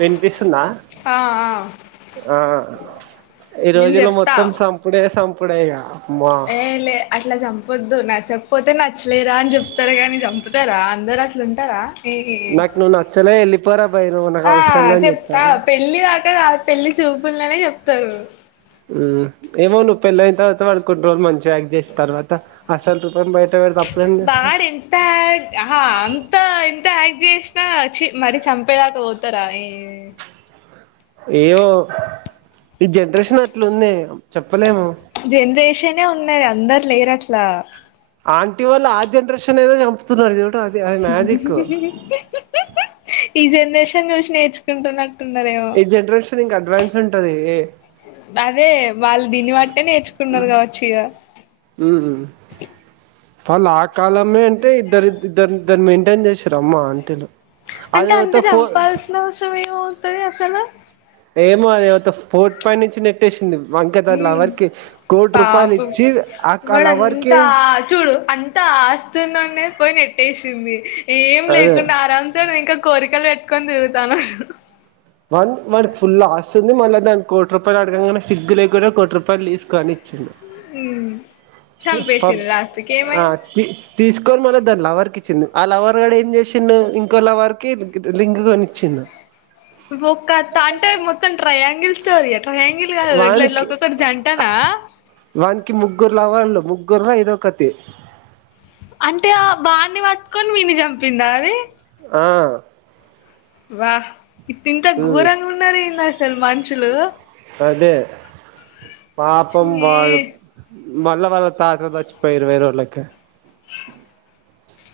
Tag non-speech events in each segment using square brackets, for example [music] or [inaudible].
వినిపిస్తుందా? ఆ ఆ ఆ ఈ నేను రోజులో చెప్తా మొత్తం సంపుడే సంపుడే ఇగా. ఏయ్ లే. అట్లా చంపొద్దు నచ్చకపోతే నచ్చలేదా అని చెప్తరు కానీ చంపుతరా అందరు అట్లా ఉంటరా. దీ నాకు నువ్వు నచ్చలే ఎళ్ళిపోరా బయ్ నువ్వు నాకు అవసరంలే అని చెప్తా చెప్తరా. పెళ్లి దాకా కాదు పెళ్లి చూపుల్లనే చెప్తరు. ఏమో నువ్వు పెళ్ళయిన తర్వాత వాడు కొన్ని రోళు మంచిగా యాక్ట్ చేసి తర్వాత అసలు రూపం బయ వాడేం ఆహా అంత ఎంత యాక్ట్ చేశినా చి మరీ చంపే దాకా పోతరా ఏ ఏమో ఈ జనరేషన్ అట్లుంది చెప్పలేము. జనరేషనే ఉన్నది అందరు లేరు అట్లా. ఆంటీ వాళ్ళు ఆ జనరేషన్ అయినా చంపుతున్నరు చూడు అది అది మ్యాజిక్. ఈ జెనరేషన్ చూసి నేర్చు కుంటున్నట్టు ఉన్నరు. ఈ జనరేషన్ ఇంకా అడ్వాన్స్ ఉంటదే. అదే వాళ్ళు దీన్ని బట్టే నేర్చుకున్నరు కావచ్చిగా. ఉ వాళ్ళు ఆ కాలమే అంటే ఇద్దరు ఇద్ ఇద్ద ఇద్దరు మెయింటేన్ చేసిర్రు అమ్మా ఆంటీలు. అంటే అంత అదేవతో ఫోర్ చంపాల్సిన అవసరం ఏమవుతది అసలు. ఏమో అదేవతో ఫోర్ట్ పై నుంచి నెట్ ట్టేశింది అంటే దాని ఉమ్ లవర్కి కోటి రూపాయలు పాపం ఇచ్చి అక లవరికే ంత ఆస్తి ఉండగనే పోయి నెట్టేశింది ఏం అదే లేకుండా ఆరాంసే నువ్వు ఇంక కోరికలు పెట్టుకొని తిరుగుతాన్నవు. వాన్ వాడు ఫుల్ ఆస్తి ఉంది, మళ్ళ దానికి కోటి రూపాయలు అడగంగనే సిగ్గు లేకుండా కోటి రూపాయలు తీసుకో అని ఇచ్చిండు. చంపేశిర్రు లాస్ట్కి ఆ ఏమైంది. తీ తీసుకొని మళ్ళీ దాని లవర్కి ఇచ్చింది ఆ లవర్ గాడు ఏం చేసిండు ఇంకో లవర్ కి గి రింగు కొనిచ్చిండు ఒక్క తా అంటే మొత్తం ట్రయాం గిల్ స్టోరీయా ట్రయాంగిల్ కదా ఇట్లా ఒక్కొక్క జంటనా వాన్కి ముగ్గురు లవర్ లు ముగ్గురులో ఇదొక్కతి అంటే ఆ వాన్ని పట్కొని వీన్ని చంపిందా అది? ఆ వాహ్ ఇ ఇంత ఉమ్ ఘోరంగా ఉన్నారేంది అసల్ మన్షులు అదే ఛీ పాపంవాళ్ళు మల్ల వా కాక జచ్చిపోయిర్రు ఇరవై రోజులకే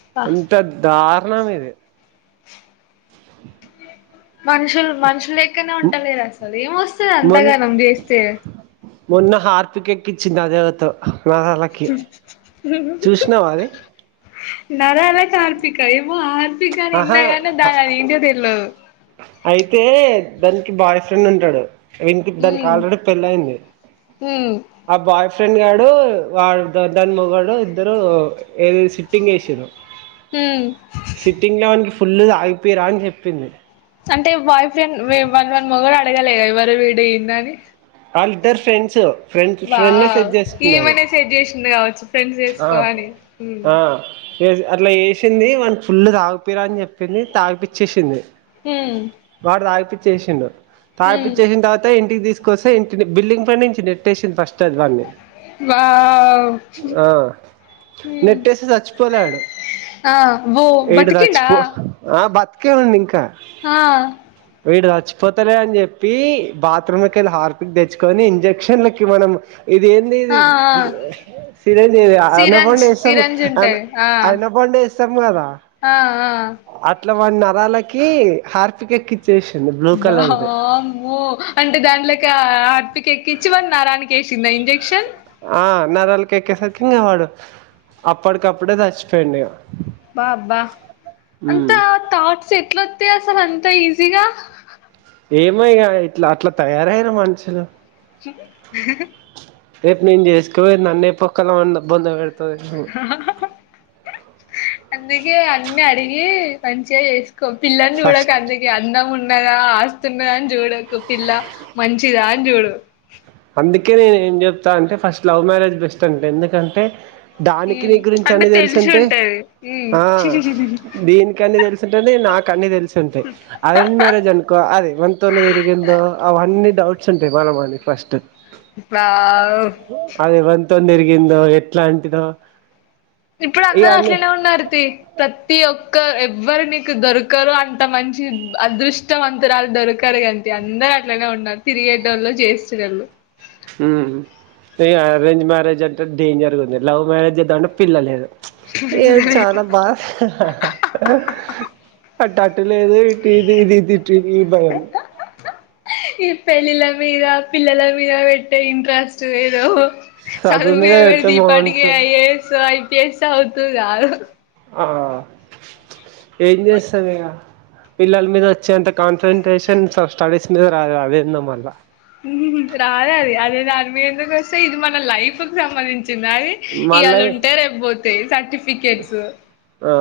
అబ్బా ఎంత ధారుణం ఇది మనుషుల్ మనుషులెక్కనే ఉంటలేదు అసలు ఏమొస్తది మొన్ అంతగానం చేస్తే మొన్న హార్పిక్ ఎక్కించింది అది ఎవత్తో నరాళ్ళకి చూసినావా అది నరాలకి హార్పిక ఏమో హార్పికని ఆహా విన్నా కానీ దాని అదేంటో తెల్వదు అయితే దానికి బాయ్ ఫ్రెండ్ ఉంటాడు ఇంటి దానికి ఉమ్ ఆల్రెడీ పెళ్ళి అయింది ఉమ్ ఆ బాయ్ ఫ్రెండ్ గాడు, వా దాని మగడు ఇద్దరు ఏది సిట్టింగ్ వేసిర్రు హుమ్ సిట్టింగ్ లో వాన్కి ఫుల్ తాగ్పీరా అని చెప్పింది అంటే బాయ్ ఫ్రెండ్ వన్ వన్ మొగడు అడగలేదా ఎవరువీడు ఎందఅని అల్లిద్దర్ ఫ్రెండ్స్ ఫ్రెండ్ ఫ్రెండ్నే సెట్ చేస్కున్నది సెట్జేసింద్ కావచ్చు ఫ్రెండ్స్ చేసుకో అని ఆ అట్లా చేసింది వాన్కి ఫుల్ తాగిపిరా అని చెప్పింది తాగిపిచ్చేసింది హ్మ్ వాడు తాగిపిచ్చేసిండు తాగిపిచ్చేసిన తర్వాత ఇంటికి తీస్ కోసం ఇంటి బిల్డింగ్ పై నుంచి నెట్టేసింది ఫస్ట్ అది వాన్ని వావ్ ఆ ఉమ్ నెటిస్తే చచ్చిపోలే ఆడు ఆ ఓ ఈడు బతికిండా సచ్చిపో ఆ బత్కే ఉంది ఇంకా హా వీడు సచ్చిపోతలే అని చెప్పి బాత్రూం కెళ్ళి హార్పిక్ తెచ్చుకొని ఇంజక్షన్లకి మనం ఇదేంది ఇది ఆ ఆ సిరంజి లేం సిరంజ్ అనపండు సిరంజ్ ఉంటది. ఆ అనపండే ఏస్తాం కదా? ఆ ఆ అట్ల వాడ్నరాలకి హార్పిక్ ఎక్కి చేషింది వామ్మో అంటే దాంట్లోకి హార్పిక్ ఎక్కించి వాడి నరానికి వేసిందా ఇంజక్షన్ ఆ నరాలకే ఎక్కేసరికి ఇంకా వాడు అప్పటికప్పుడే సచ్చిపోయిండు ఇగ అబ్బా అబ్బా అంత ఉమ్ థాట్స్ ఎట్లొత్తాయ్ అసలు అంత ఈజీగా ఏమో ఇగ అట్లా తయారయ్యా మనుషులు రేపు నేను చేసుకోపోయేది నన్నే పొక్కల పండ్ బొంది పెడతది అని అందుకే అన్ని అడిగి మంచిగా చేస్ పిల్లని ఫస్ట్ చూడకందుకే అందం ఉన్నదా ఆస్తున్నదా అని చూడక్ పిల్ల మంచిదా అని చూడు అందుకే నేను ఏం చెప్తా అంటే ఫస్ట్ లవ్ మ్యారేజ్ బెస్ట్ అంట ఎందుకంటే దానికి నీ హ్మ్ గురించి అంటే అన్ని తెలుసు తెలిసి ఉంటే ఉంటది. హ్మ్ ఆ దీనికి అన్ని తెలుసు టుంది నాకు అన్నీ తెలిసి ఉంటాయి అరేంజ్ మ్యారేజ్ అనుకో అది ఎవనితోని తిరిగిందో అవన్నీ డౌట్స్ ఉంటాయి మల్ల మనకి ఫస్ట్ ఆ అది ఎవనితోన్ తిరిగిందో ఎట్లాంటిదో ఇప్పుడు ఇగ అందరూ అన్ని అట్లేనే ఉన్నారు తియ్ ప్రతి ఒక్క ఎవ్వరు నీకు దొరకరో అంత మంచి అదృష్టవంతురాలు దొరకరు కానీ ఇగ అందరు అట్లనే ఉన్నారు తిరిగేటోళ్లు చేస్తున్నారు ఊ ఇగ అరేంజ్ మ్యారేజ్ అంటే డేంజర్గా ఉంది లవ్ మ్యారేజ్ చేద్దామంటే పిల్లలేదు ఏ చాల బా అటు అటు లేదు ఇటు ఇది ఇది ఈ భయం ఈ పెళ్ళిళ్ళ మీద పిల్లల మీద పెట్టే ఇంట్రెస్ట్ ఏదో చదువు మీద పెడితె ఈపాటికి ఐఏఎస్ ఐపీఎస్ అవుదువు కాదు ఆ ఏం చేస్తామిగ పిల్లల మీద వచ్చేంత కాన్సన్ట్రేషన్ స స్టడీస్ మీద రాదు అదెందో మల్ల రాద అది అదే దాని మీందుకు వస్తే ఇది మన లైఫ్కి సంబంధించింది అది ఇవాళ మళ్ళా ఉంటే రెపోతాయి సర్టిఫికెట్స్ ఆ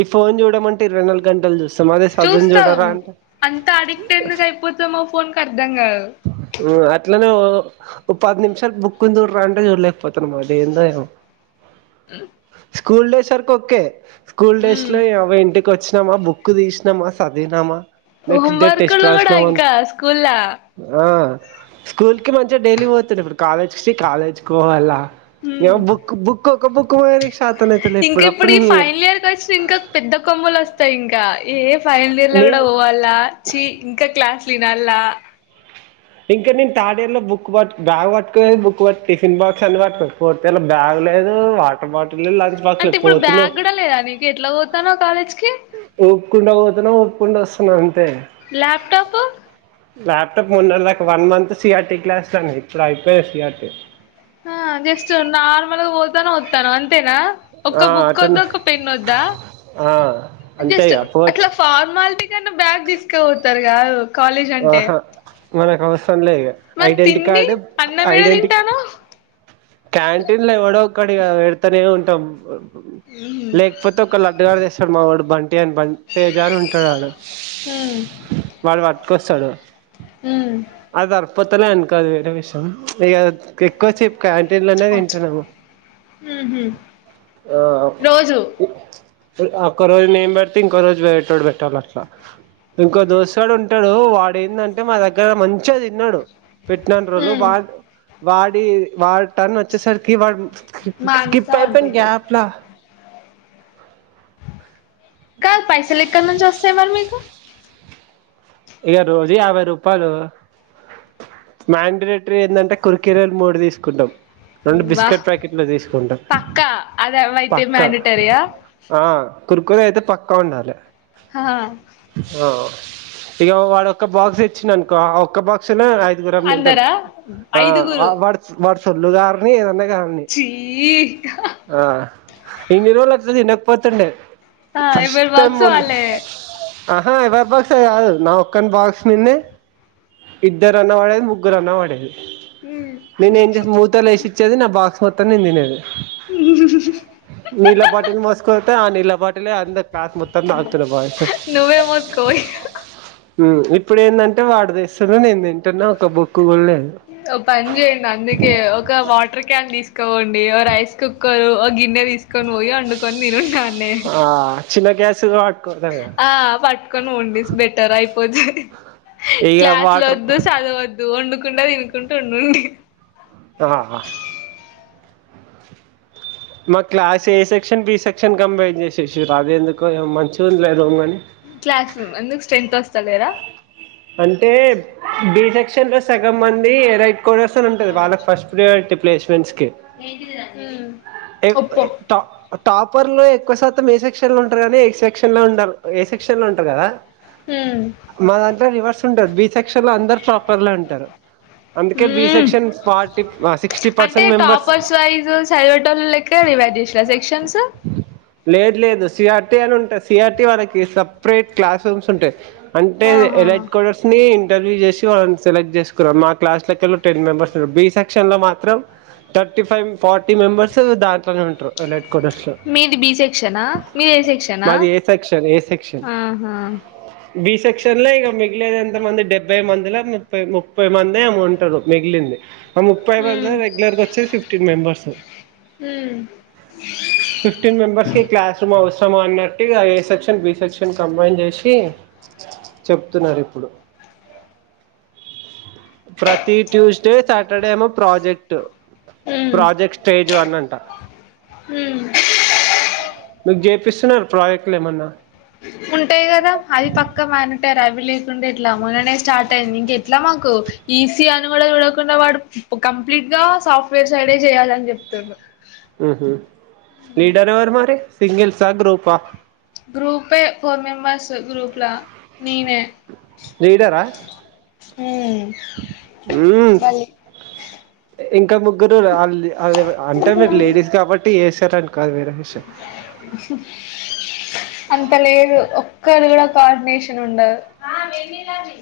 ఈ ఫోన్ చూడ అంటే ఇరవై నాలుగు గంటలు చూస్ చూస్తాం అంత అడిక్ట్ ఎందుకు అయిపోతామో ఫోన్ కు అర్ధం కాదు ఉ అట్లనే వొదం ఒక పది నిమిషాలు బుక్కుని చూడరా అంటే చూడలేకపోతన మల్ల ఏందో ఏమో [unintelligible] స్కూల్ డేస్ వరకు ఒకే స్కూల్ డేస్ ఉమ్ లో ఇ అవ్వ ఇంటికి వచ్చినామా బుక్ బుక్కు తీసినమా చదివినామా హోం నెక్స్ట్ డే టెస్ట్ వర్కులు కూడా రాసినామా ఇంకా స్కూల్లా ఆ స్కూల్ కి మంచిగా డైలీ పోతుండె ఇప్పుడు కాలేజ్ కి కాలేజ్కి పోవాలా నీ అవ్వ బుక్కు బుక్కు ఒక బుక్ మోయనీకి శాతనైతలే ఇంకా ఇప్పుడు ఈ ఫైనల్ ఇయర్ వచ్చినంక పెద్ద కొమ్మలొస్తయి ఇంకా ఏ ఫైనల్ ఇయర్ లో కూడా నేను పోవాలా చీ ఇంకా క్లాసులు ఇనాల్ల ఇంకా నేను థాడియర్ లో బుక్ పట్టుగా బ్యాగ్ పట్టుకో బక్ బట్టి టిఫిన్ బాక్స్ అనన్ని పట్టుక పోన్ ఈయల బ్యాగ్ లేదు వాటర్ బాటిల్ లేదు లంచ్ బాక్స్ అంటే లేదు ఇప్పుడు పోతున్నావు బ్యాగ్ కూడా లేదా నీకి ఎట్లా పోతానవ్ కాలేజ్కి ఊపుకుండా పోతున్నా ఊపు కుంట వస్తున్నా అంతే లాప్టాపూ ల్యాప్టాప్ మొన్నదాకా వన్ మంత్ సిఆర్టీ క్లాస్లు అని ఇప్పుడ అయిపోయాయి సిఆర్టీ ఆ జస్ట్ నార్మల్గా పోతనవ్ వత్తనవు అంతేనా ఆ ఒక్క బుక్కోద్దు అటెండ్ ఒక పెన్ వద్దా ఆ అంతే జస్ట్ ఇగ పోత్ అట్లా ఫార్మాలిటీ కన్నా బ్యాగ్ తీసుక పోతరుగాదు కాలేజ్ అంటే ఆహా మనకు అవసరం లేదు ఇక మరి ఐడెంటి తిండి కార్డు అన్నం ఏడ ఐడెంటి తింటానవ్ క్యాంటీన్ లో ఎవడో ఒక్కడి ఈగ పెడతనే ఉంటాం లేక్ కాపోతే ఒక్క లడ్డుగాడు తెస్తడు మావాడు బంటి అని బ తేజ అని ఉంటడాడ హ్మ్ వాడు వట్ కొస్తడు హ్మ్ అది సర్పోతలే అనుకో అది వేరే విషయం ఇగ ఎక్కువసేపు క్యాంటీన్లోనే తింటున్నము రోజు ఒక్క రోజు నేను పడితే ఇంకో రోజు వేరేటోడు పెట్టాలట్ల ఇంకో దోస్తుగాడు ఉం టడు వాడేందంటే మా దగ్గర మంచిగ తిన్నడు పెట్టినన్నీ రోజులు హ్మ్ వా వాడి వాడి టర్న్ వచ్చేసరికి వాడు మానస స్కిప్ వన్ టూ అయిపోయిండు త్రీ గ్యాప్ లా కాదు పైసలెక్కడ్నుంచి వస్తయి మరి మీకు ఇక రోజు యాభై రూపాలు మ్యాండరేటరీ ఏందంటే కురికెరలు మూడు తీసుకుంటాం రెండు వా బిస్కెట్ ప్యాకెట్లు తీసుకుంటాం పక్కా అది అవైతే పక్కా మ్యాండటరియా ఆ కురుకురే అయితే పక్కా ఉండాలె హాహా [inaudible] ఇగ వాడొక్క బాక్స్ ఇచ్చిండనుకో ఆ ఒక్క బాక్స్ లో నలుగురం తింటాం అందరా ఆ ఐదుగురు వాడు వాడు సొల్లు కారని ఏదన్న గాని చీ ఆ ఇన్ని రోజులట్ల తినకపోతుండే ఆ ఫస్ట్ ఎవరి టైమ్ బాక్స్ మొన్న వాళ్ళే అహా ఎవరి బాక్స్ అని కాదు నా ఒక్కని బాక్స్ మీద్నే ఇద్దరన్న పడేది ముగ్గురన్న పడేది హ్మ్ నేను ఏం [inaudible] [inaudible] ఏసిచ్చేది నా బాక్స్ మొత్తం నేను తినేది ఉహు నీళ్ల బాటిల్ మోస్కపోతే ఆ నీళ్ల బా లే అందరూ క్లాస్ మొత్త తాగుతుండే బాయ్స్ నువ్వే మోసుకో ఇగ ఇప్పుడు ఏందంటే వాడు తెస్తుండు నేను తింటున్న ఒక బుక్ కూడ లేదు ఒక పని చేయండి అందుకే ఒక వాటర్ క్యాన్ తీసుకపోండి ఓ రైస్ కుక్కర్ ఓ గిన్నె తీసు కొని పోయి వండుకొని తినుండి ఆడ్నే ఆ చిన్న గ్యాసు కాబ ఆ పట్టుకొని పోండి బెటర్ అయిపోతది ఇక వాటర్ క్లాస్లొద్దు చదవద్దు వండుకుంట తినుకుంట ఉండండి ఆ మా class A section B section combined చేషేషిర్రు అది ఎందుకో ఏమో మంచిగుందిలే రూమ్ కానీ క్లాస్ రూమ్ ఎందుకు స్ట్రెంత్ ఒస్తలేరా అంటే బి సెక్షన్ లో సగం మంది రైట్ కోడర్స్ అని ఉంటది వాళ్ళకి ఫస్ట్ ప్రియారిటి ప్లేస్మెంట్స్కి ఏంటిది రా ఎప్పుడే ట టాపర్ లో ఎక్కువ శాతం ఏ సెక్షన్ లో ఉంటరు కనీ ఏ సెక్షన్ లో ఉండాల ఏ సెక్షన్ లో ఉంటరు కదా ఉం మా దాంట్లో రివర్స్ ఉంటది బి సెక్షన్ లో అందరు టాపర్లే ఉంటరు అందుకే బి హ్మ్ సెక్షన్ ఫార్టీ సిక్స్టీ అంటే పర్సెంట్ మెంబర్స్ ఇక్కడే డివైడ్ చేసిర్రా సెక్షన్స్ లేదు లేదు సిఆర్టీ అని ఉంటది సిఆర్టీ వాళ్లకి సప్రేట్ క్లాస్ రూమ్స్ ఉంటయి అంటే ఆహా స్డర్స్ ని ఇంటర్వ్యూ చేసి వాళ్ళనీ సెలెక్ట్ చేసుకున్నం మా క్లాస్ లాకెళ్ళి టెన్ మెంబర్స్ బి సెక్షన్ లో మాత్రం థర్టీ ఫైవ్ ఫార్టీ మెంబర్స్ దాంట్లోనే ఉంటరు అల్లాట్ క్వార్టర్స్ లో మీది బి సెక్షనా మీది ఏ సెక్షనా మాది ఏ సెక్షన్ ఏ సెక్షన్ ఆహా బీ సెక్షన్ లా ఇగ మిగిలేది ఎంత మంది డెబ్బై మందిలో ముప్పై ముప్పై మంది ఏమో ఉంటారు మిగిలింది ఆ ముప్పై మందిలా హ్మ్ రెగ్యులర్గా వచ్చేది ఫిఫ్టీన్ మెంబర్స్ హ్మ్ ఫిఫ్టీన్ మెంబెర్స్ కి క్లాస్ రూమ్ అవసరమా అన్నట్టుగా A section B section combine చేసి తున్నారు ఇప్పుడు ప్రతి ట్యూస్డే సాటర్డేమో ప్రాజెక్ట్ హ్మ్ ప్రాజెక్ట్ స్టేజ్ వన్ అంట హ్మ్ మీకు చేపిస్తున్నారు ప్రాజెక్టులు ఏమన్నా ఉంటాయి కదా అది పక్క మానిటరీ అవి లేక్ ఉండే ఎట్లా మొన్ననే స్టార్ట్ అయింది ఇంకా ఏట్లా మాకు ఈసీ అని కూడా చూడకుండా వాడు ఓ కంప్లీట్ గా సాఫ్ట్వేర్ సైడే చేయాలని చెప్తుండు ఉహు లీడర్ ఎవరు మరి సింగిల్సా గ్రూపా గ్రూపే ఫోర్ మెంబర్స్ గ్రూప్ లా నీనే లీడర్ హ్మ్ ఊ బలే ఇంకా ము గ్గురు వాళ్ ఆల్ అంటే మీరు లేడీస్ కాబట్టి ఏసారని కాదు వేరే విషయం అంత లేదు ఒక్కరిది కూడా కోఆర్డినేషన్ ఉండదు ఆ వేడినీళ్లు అవి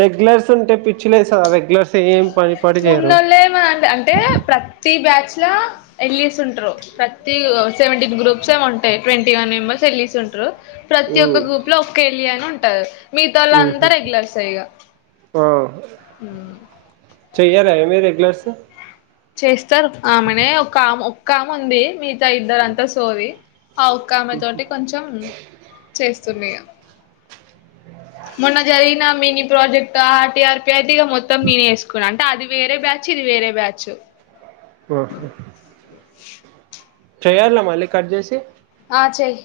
రెగ్యులర్స్ ఉంటే పిచ్చి లేస్తాద రెగ్యులర్స్ ఏం పని పాటు చేయరు ఉ అన్ అంటే ప్రతి బ్యాచ్ లో ఎల్లిస్ ఉంట్రూ ప్రతి సెవెంటీన్ గ్రూప్స్ ఏమో ఉంటాయి ట్వంటీ వన్ మెంబెర్స్ ఎళ్లిస్ ఉంటరు ప్రతి మ్మ్. ఒక్క గ్రూప్ లో ఒక్క ఎళ్లి అని ఉంటది మిగతా వాళ్లు మ్హూ. అంతా రెగ్యులర్సే ఈగ ఆ చెయ్యారా ఏ మీరు రెగ్యులర్స్ చేస్తారు ఆమెనే ఒక్క ఆమ ఒక్క ఆమె ఉంది మిగతా ఇద్దరు అంతా సోదీ ఓక్క ఆమె తోటి కొంచెం చేస్తున్న ఇగ మొన్న జరిగిన మినీ ప్రాజెక్ట్ ఆర్ టీఆర్పిఐ ఈగా మొత్తం నినే చేసుకున్న అది వేరే బ్యాచ్ ఇది వేరే బ్యాచ్ ఉ చేయాల్లా మళ్ళీ కట్ చేసి ఆ చెయి